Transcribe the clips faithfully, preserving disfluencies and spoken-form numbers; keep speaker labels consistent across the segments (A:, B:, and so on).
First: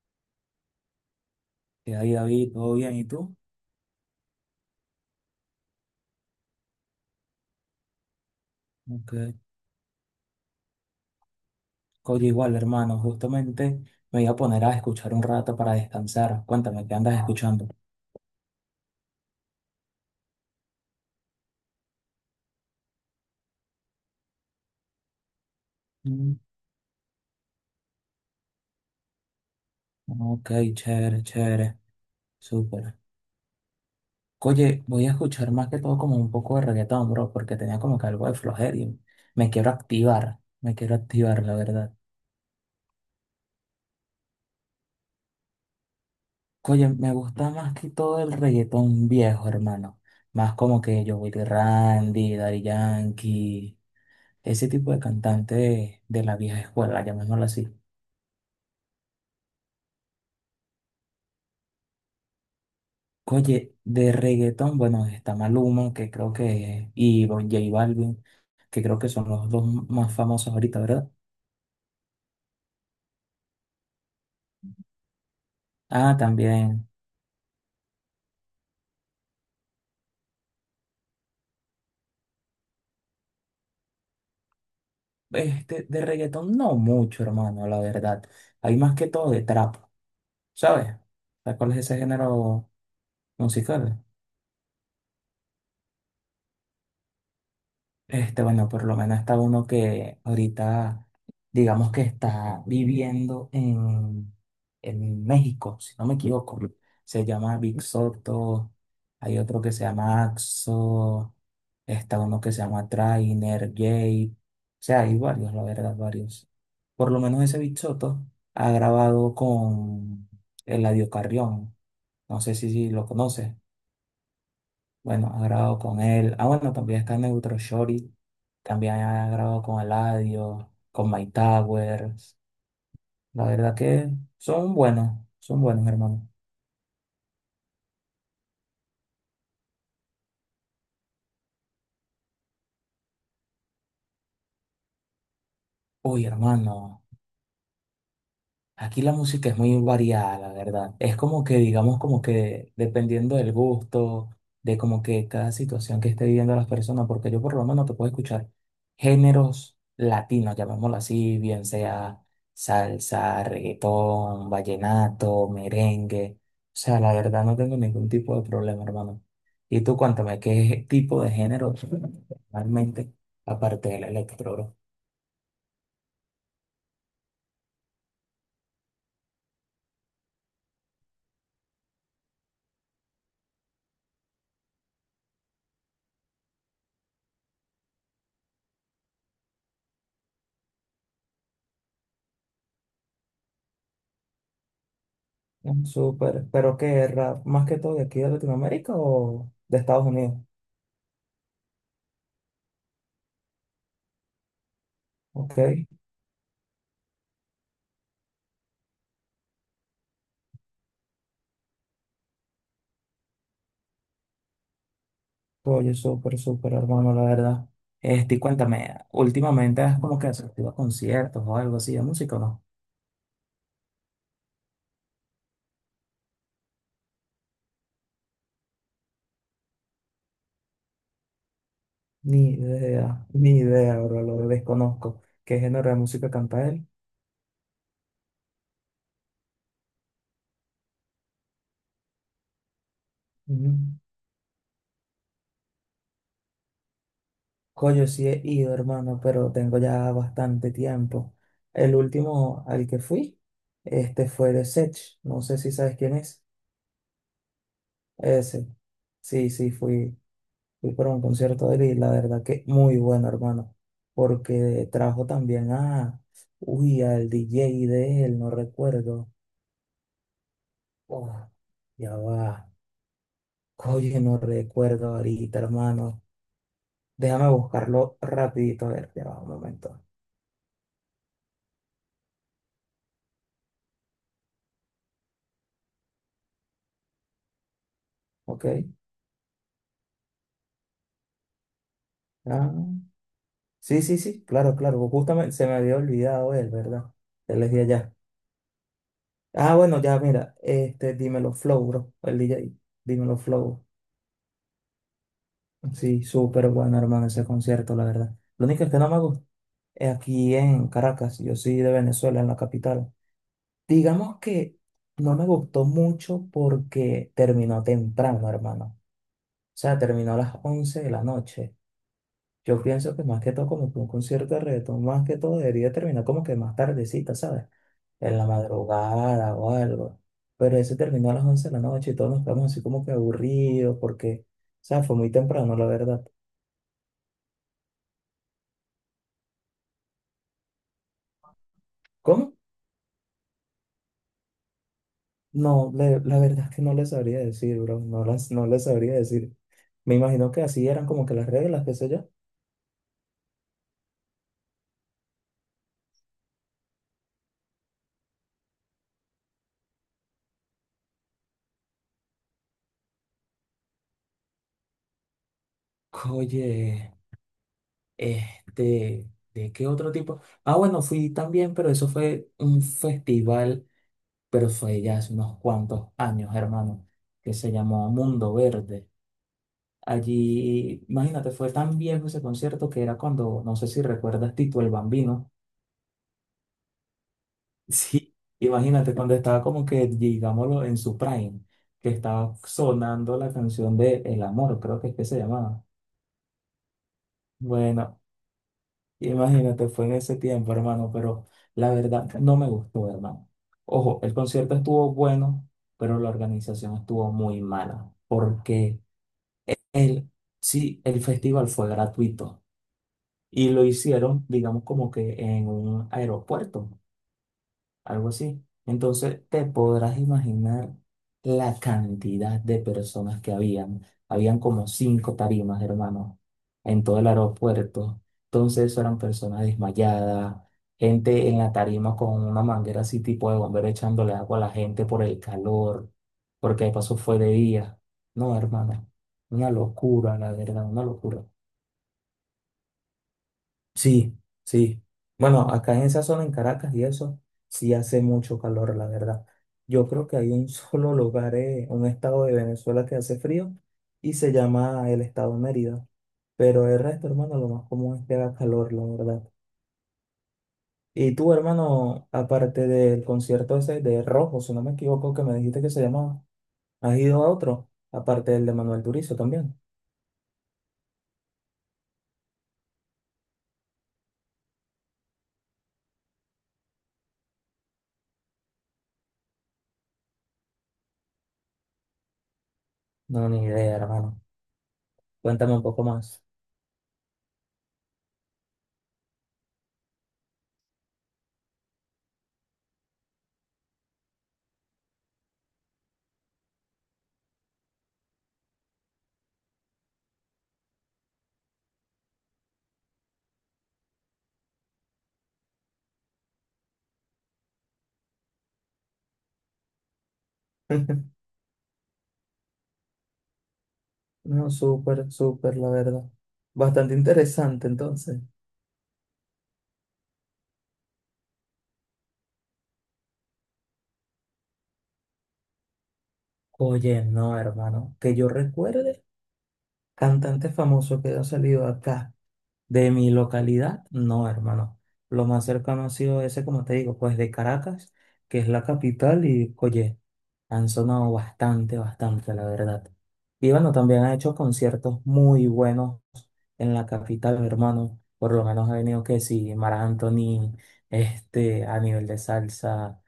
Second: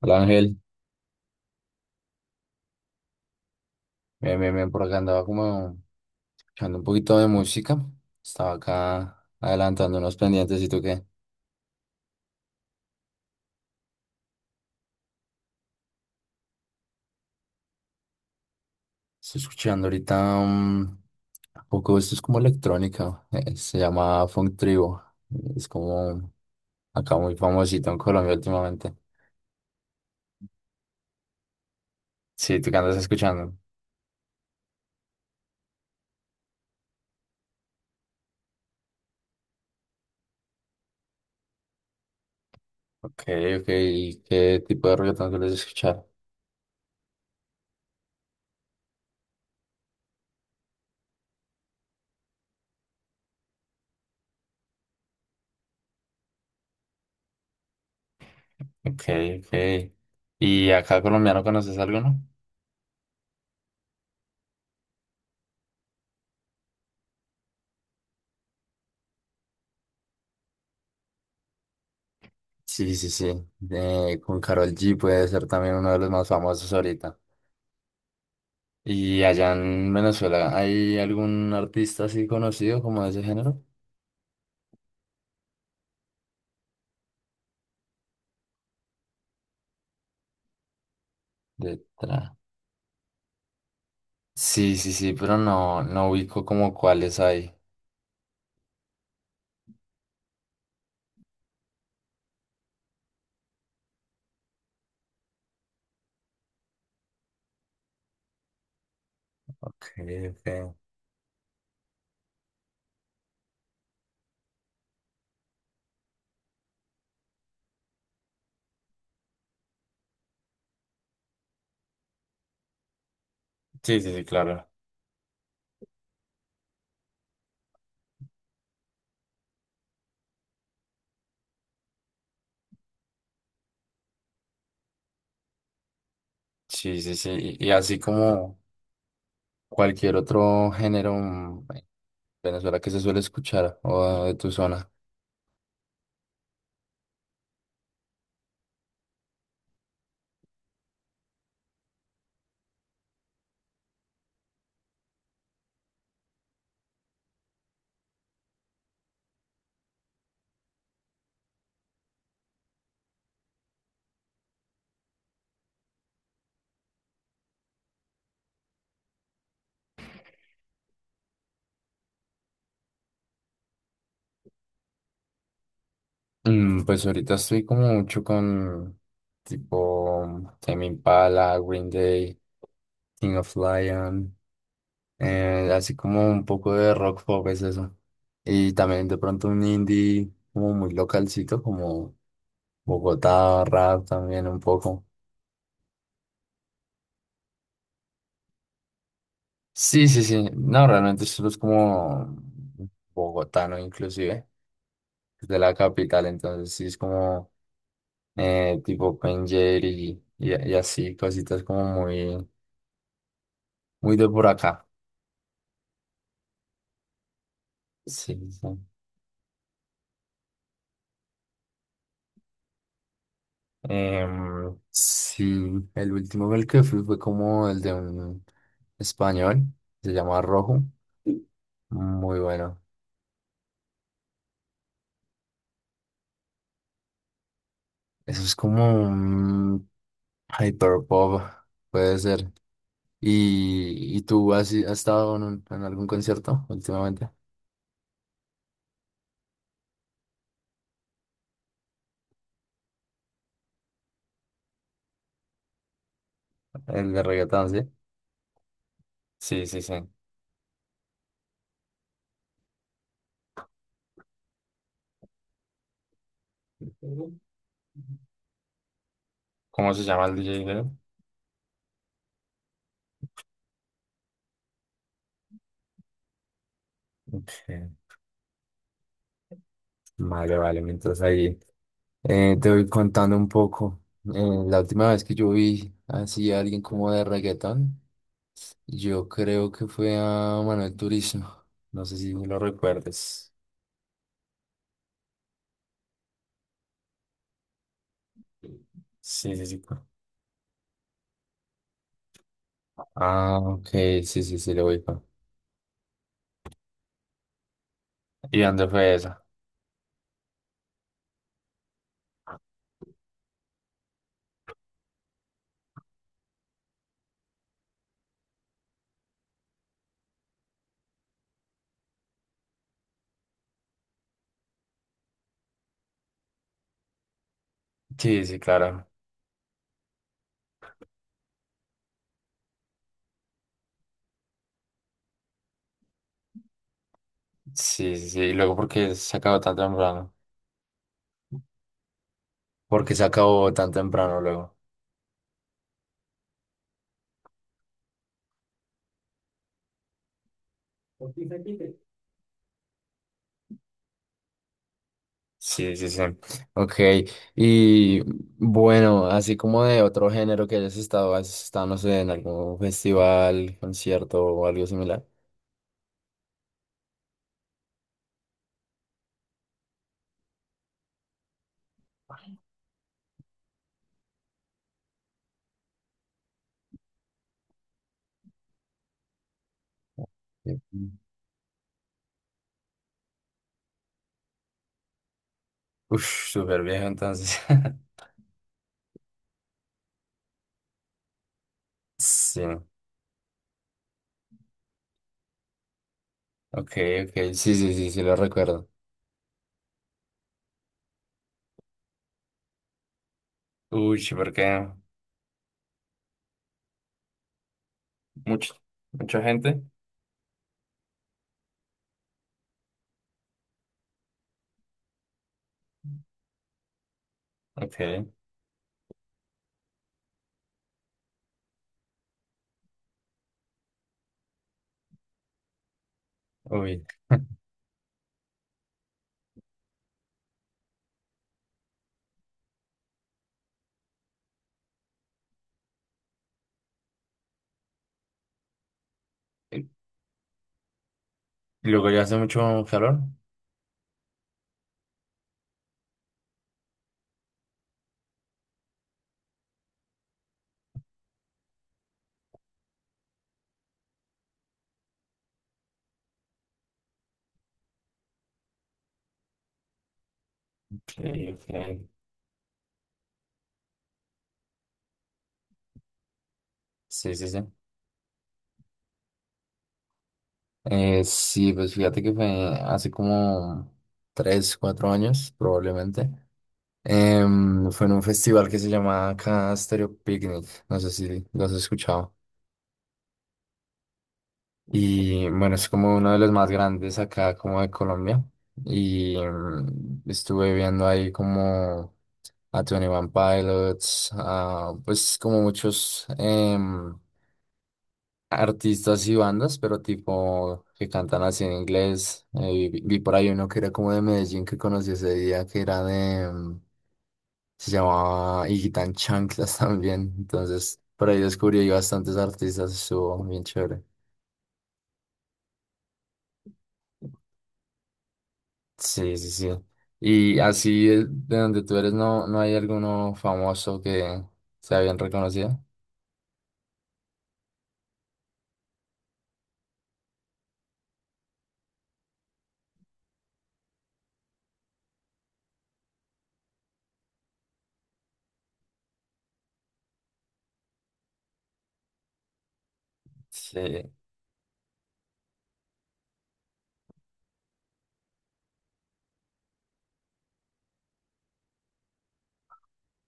A: Hola Ángel,
B: Y ahí, David, todo bien, ¿y tú?
A: bien, bien, bien, por acá andaba como escuchando un poquito de música. Estaba acá
B: Ok.
A: adelantando unos pendientes. ¿Y tú qué?
B: Oye, igual, hermano, justamente me voy a poner a escuchar un rato para descansar. Cuéntame, ¿qué andas escuchando?
A: Estoy escuchando ahorita um, un poco. Esto es como electrónica, eh, se llama Funk Tribo. Es como
B: Mm,
A: acá muy famosito en Colombia últimamente.
B: ok, chévere, chévere,
A: Sí, ¿tú qué
B: súper.
A: andas escuchando?
B: Oye, voy a escuchar más que todo como un poco de reggaetón, bro, porque tenía como que algo de flojera y me quiero activar, me quiero activar, la verdad.
A: Ok, ok, ¿y qué tipo de reggaetón sueles escuchar?
B: Oye, me gusta más que todo el reggaetón viejo, hermano. Más como que Joey Randy, Daddy Yankee. Ese tipo de cantante de, de la vieja escuela, llamémoslo así.
A: Ok, ok. ¿Y acá colombiano conoces algo, no?
B: Oye, de reggaetón, bueno, está Maluma, que creo que, y Don J Balvin, que creo que son los dos más famosos ahorita, ¿verdad?
A: Sí, sí, sí. Eh, con Karol G puede ser también uno de los
B: Ah,
A: más famosos
B: también,
A: ahorita. ¿Y allá en Venezuela hay algún artista así conocido como de ese género?
B: este, de reggaetón no mucho, hermano, la verdad. Hay más que todo de trap, ¿sabes? ¿Sabes cuál
A: De
B: es ese
A: tra-
B: género musical?
A: Sí, sí, sí, pero no, no ubico como cuáles hay.
B: Este, bueno, por lo menos está uno que ahorita, digamos que está viviendo en, en México, si no me equivoco. Se llama Big Soto, hay
A: Ok,
B: otro que se llama
A: ok.
B: Axo, está uno que se llama Trainer, Jay. O sea, hay varios, la verdad, varios. Por lo menos ese Big Soto ha grabado con Eladio Carrión. No sé si, si lo conoces.
A: Sí, sí, sí, claro.
B: Bueno, ha grabado con él. Ah, bueno, también está Neutro Shorty. También ha grabado con Eladio, con My Towers. La verdad que son buenos, son buenos, hermano.
A: Sí, sí, sí. Y, y así como cualquier otro género mm, en Venezuela que se suele escuchar o de tu zona.
B: Uy, hermano. Aquí la música es muy variada, la verdad. Es como que, digamos, como que dependiendo del gusto, de como que cada situación que esté viviendo las personas, porque yo por lo menos te puedo escuchar géneros latinos, llamémoslo así, bien sea salsa, reggaetón, vallenato, merengue. O sea, la verdad no tengo ningún tipo de problema, hermano. Y tú cuéntame, ¿qué tipo de género realmente, aparte del electro, bro?
A: Mm, Pues ahorita estoy como mucho con tipo Tame Impala, Green Day, King of Lion, eh, así como un poco de rock pop es eso. Y también de pronto un indie como muy localcito, como Bogotá, rap también un poco.
B: Mm, súper, pero qué rap, más que todo de aquí de Latinoamérica o de
A: Sí,
B: Estados
A: sí,
B: Unidos.
A: sí. No, realmente solo es como bogotano inclusive, es de
B: Ok,
A: la capital, entonces sí es como eh, tipo Pen y, y, y así, cositas como muy, muy de por acá.
B: oye, súper, súper, hermano, la verdad. Este,
A: Sí,
B: y
A: sí.
B: cuéntame, ¿últimamente has como que asistido a conciertos o algo así de música o no?
A: Em, sí, el último el que fui fue como el de un español, se llama Rojo. Muy
B: Ni
A: bueno.
B: idea, ni idea, bro, lo desconozco. ¿Qué género de música canta él?
A: Eso es como un Hyperpop, puede ser.
B: Mm.
A: ¿Y, y tú has, has estado en, un- en algún concierto últimamente?
B: Coño, sí he ido, hermano, pero tengo ya bastante tiempo. El último al que fui, este fue de Sech, no sé si sabes quién es.
A: ¿El de reggaetón, sí?
B: Ese. Sí,
A: Sí,
B: sí,
A: sí, sí.
B: fui. Fui para un concierto de él y la verdad que muy bueno, hermano, porque trajo también a, uy, al D J de él, no recuerdo.
A: ¿Cómo se llama el D J de él?
B: Oh, ya va. Oye, no recuerdo ahorita, hermano. Déjame
A: Ok,
B: buscarlo rapidito, a ver, ya va un momento.
A: vale, vale, mientras ahí eh, te voy contando un poco. Eh, la última vez que yo vi así a alguien como de reggaetón,
B: ¿Ok?
A: yo creo que fue a Manuel Turizo. No sé si lo
B: Ah,
A: recuerdes.
B: sí, sí, sí, claro, claro. Justamente se me había olvidado él, ¿verdad? Él es de allá.
A: Sí, sí,
B: Ah,
A: sí.
B: bueno, ya, mira, este, dímelo Flow, bro, el D J, dímelo
A: Ah,
B: Flow.
A: ok, sí, sí, sí, lo ubico.
B: Sí, súper bueno, hermano, ese concierto, la verdad.
A: ¿Y
B: Lo
A: dónde
B: único que no
A: fue
B: me
A: eso?
B: gusta es aquí en Caracas. Yo soy de Venezuela, en la capital. Digamos que no me gustó mucho porque terminó temprano, hermano. O sea, terminó a las once de la noche. Yo pienso que más que todo, como que un concierto de reggaetón, más que todo debería terminar como que más tardecita, ¿sabes? En
A: Sí,
B: la
A: sí, claro.
B: madrugada o algo. Pero ese terminó a las once de la noche y todos nos quedamos así como que aburridos porque, o sea, fue muy temprano, la verdad.
A: Sí, sí, sí. Y luego, ¿por qué se acabó tan temprano?
B: ¿Cómo?
A: ¿Por qué se acabó tan temprano luego?
B: No, le- La verdad es que no le sabría decir, bro. No las, no le sabría decir. Me imagino que así eran como que las reglas, qué sé yo.
A: Sí, sí, sí. Ok. Y bueno, así como de otro género que hayas estado, has estado, no sé, en algún festival, concierto o algo similar.
B: Oye, este, ¿de qué otro tipo? Ah, bueno, fui también, pero eso fue un festival, pero fue ya hace unos cuantos años, hermano, que se llamó Mundo Verde.
A: Sí.
B: Allí, imagínate, fue tan viejo ese concierto que era cuando, no sé si recuerdas, Tito el Bambino.
A: Uf, súper viejo entonces.
B: Sí, imagínate cuando estaba como que, digámoslo, en su prime, que estaba
A: Sí, ok,
B: sonando la canción de El Amor, creo que es que se llamaba.
A: ok. Sí, sí, sí,
B: Bueno,
A: sí, lo recuerdo.
B: imagínate, fue en ese tiempo, hermano, pero la verdad no me gustó, hermano.
A: Uy,
B: Ojo,
A: sí,
B: el concierto
A: porque
B: estuvo bueno, pero la organización estuvo muy mala,
A: mucho,
B: porque
A: mucha gente.
B: el, sí, el festival fue gratuito y lo hicieron, digamos, como que en un aeropuerto,
A: Ok,
B: algo así. Entonces te podrás imaginar la cantidad de personas que habían. Habían como cinco tarimas, hermano, en
A: uy.
B: todo el aeropuerto. Entonces eso eran personas desmayadas, gente en la tarima con una manguera así tipo de bombero echándole agua a la gente por el calor, porque de paso fue de día. No, hermano, una
A: Y
B: locura, la verdad, una locura.
A: luego ya hace mucho calor.
B: Sí, sí. Bueno, acá en esa zona, en Caracas y eso, sí hace mucho calor, la verdad. Yo creo que hay un solo lugar, eh, un estado de Venezuela que hace frío y se llama el estado Mérida. Pero el resto, hermano, lo más común es que haga calor, la verdad.
A: Ok,
B: Y tú,
A: ok.
B: hermano, aparte del concierto ese de Rojo, si no me equivoco, que me dijiste que se llamaba, ¿has
A: Sí,
B: ido
A: sí,
B: a
A: sí.
B: otro? Aparte del de Manuel Turizo también.
A: Eh, sí, pues fíjate que fue hace como tres, cuatro años, probablemente. Em, fue en un festival que se llama acá Stereo Picnic. No sé si lo has escuchado.
B: No, ni idea, hermano.
A: Y
B: Cuéntame
A: bueno,
B: un
A: es
B: poco
A: como uno de
B: más.
A: los más grandes acá, como de Colombia. Y em, estuve viendo ahí como a veintiuno Pilots, a, pues como muchos. em, artistas y bandas, pero tipo que cantan así en inglés. Eh, vi, vi por ahí uno que era como de Medellín que conocí ese día, que era de, mm, se llamaba Higuitán Chanclas también. Entonces, por ahí descubrí ahí bastantes artistas, estuvo bien chévere.
B: No, súper, súper, la verdad. Bastante interesante, entonces.
A: Sí, sí, sí. Y así de de donde tú eres, ¿no, no hay alguno famoso que sea bien reconocido?
B: Oye, no, hermano, que yo recuerde, cantante famoso que ha salido acá, de mi localidad, no, hermano. Lo más cercano ha sido ese, como te digo, pues de Caracas, que es la capital, y oye, han sonado bastante, bastante, la verdad. Y bueno,
A: Sí.
B: también ha hecho conciertos muy buenos en la capital, hermano. Por lo menos ha venido que sí, Mara Anthony, este, a nivel de salsa.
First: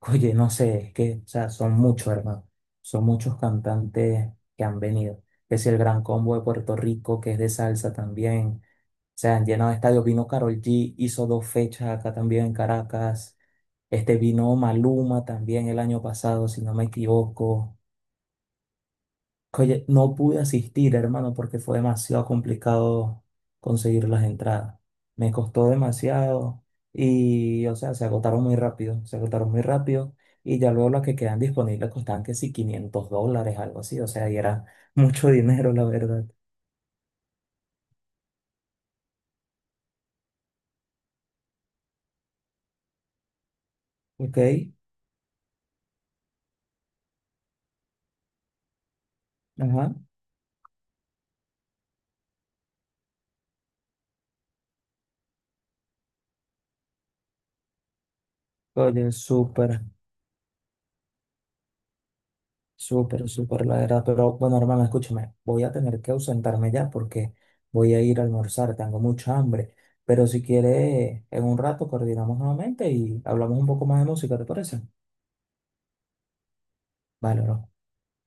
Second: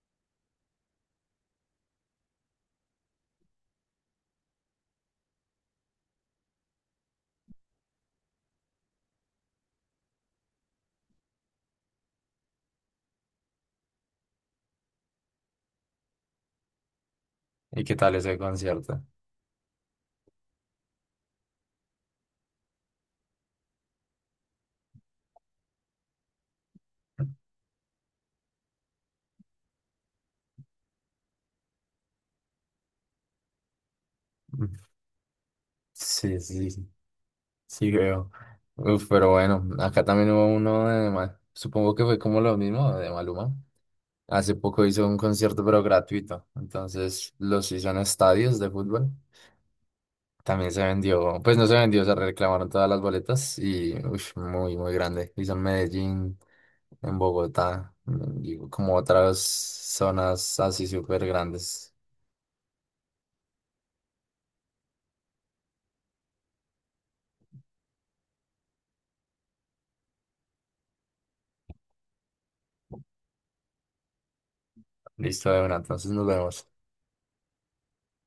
B: Oye, no sé, es que, o sea, son muchos, hermano. Son muchos cantantes que han venido. Es el Gran Combo de Puerto Rico, que es de salsa también. Se han llenado de estadios. Vino Karol G, hizo dos fechas acá también en Caracas. Este vino Maluma también el año pasado, si no me equivoco.
A: ¿Y qué tal ese concierto?
B: Oye, no pude asistir, hermano, porque fue demasiado complicado conseguir las entradas. Me costó demasiado y, o sea, se agotaron muy rápido, se agotaron muy rápido y ya luego las que quedan disponibles costaban que sí, quinientos dólares, algo así, o sea, y era mucho dinero, la verdad.
A: Sí, sí. Sí, creo. Uf, pero bueno, acá también hubo uno de mal, supongo que fue como lo mismo de Maluma.
B: Ok,
A: Hace poco hizo un concierto, pero gratuito. Entonces los hizo en estadios de fútbol.
B: ajá.
A: También se vendió, pues no se vendió, se reclamaron todas las boletas y uff, muy, muy grande. Hizo en Medellín, en Bogotá, mm, y como
B: Oye,
A: otras
B: súper.
A: zonas así súper grandes.
B: Súper, súper, la verdad. Pero bueno, hermano, escúchame, voy a tener que ausentarme ya porque voy a ir a almorzar, tengo mucha hambre. Pero si quieres, en un rato coordinamos nuevamente y hablamos un poco más de música, ¿te parece?
A: Listo, de una, entonces nos vemos.
B: Vale, bro.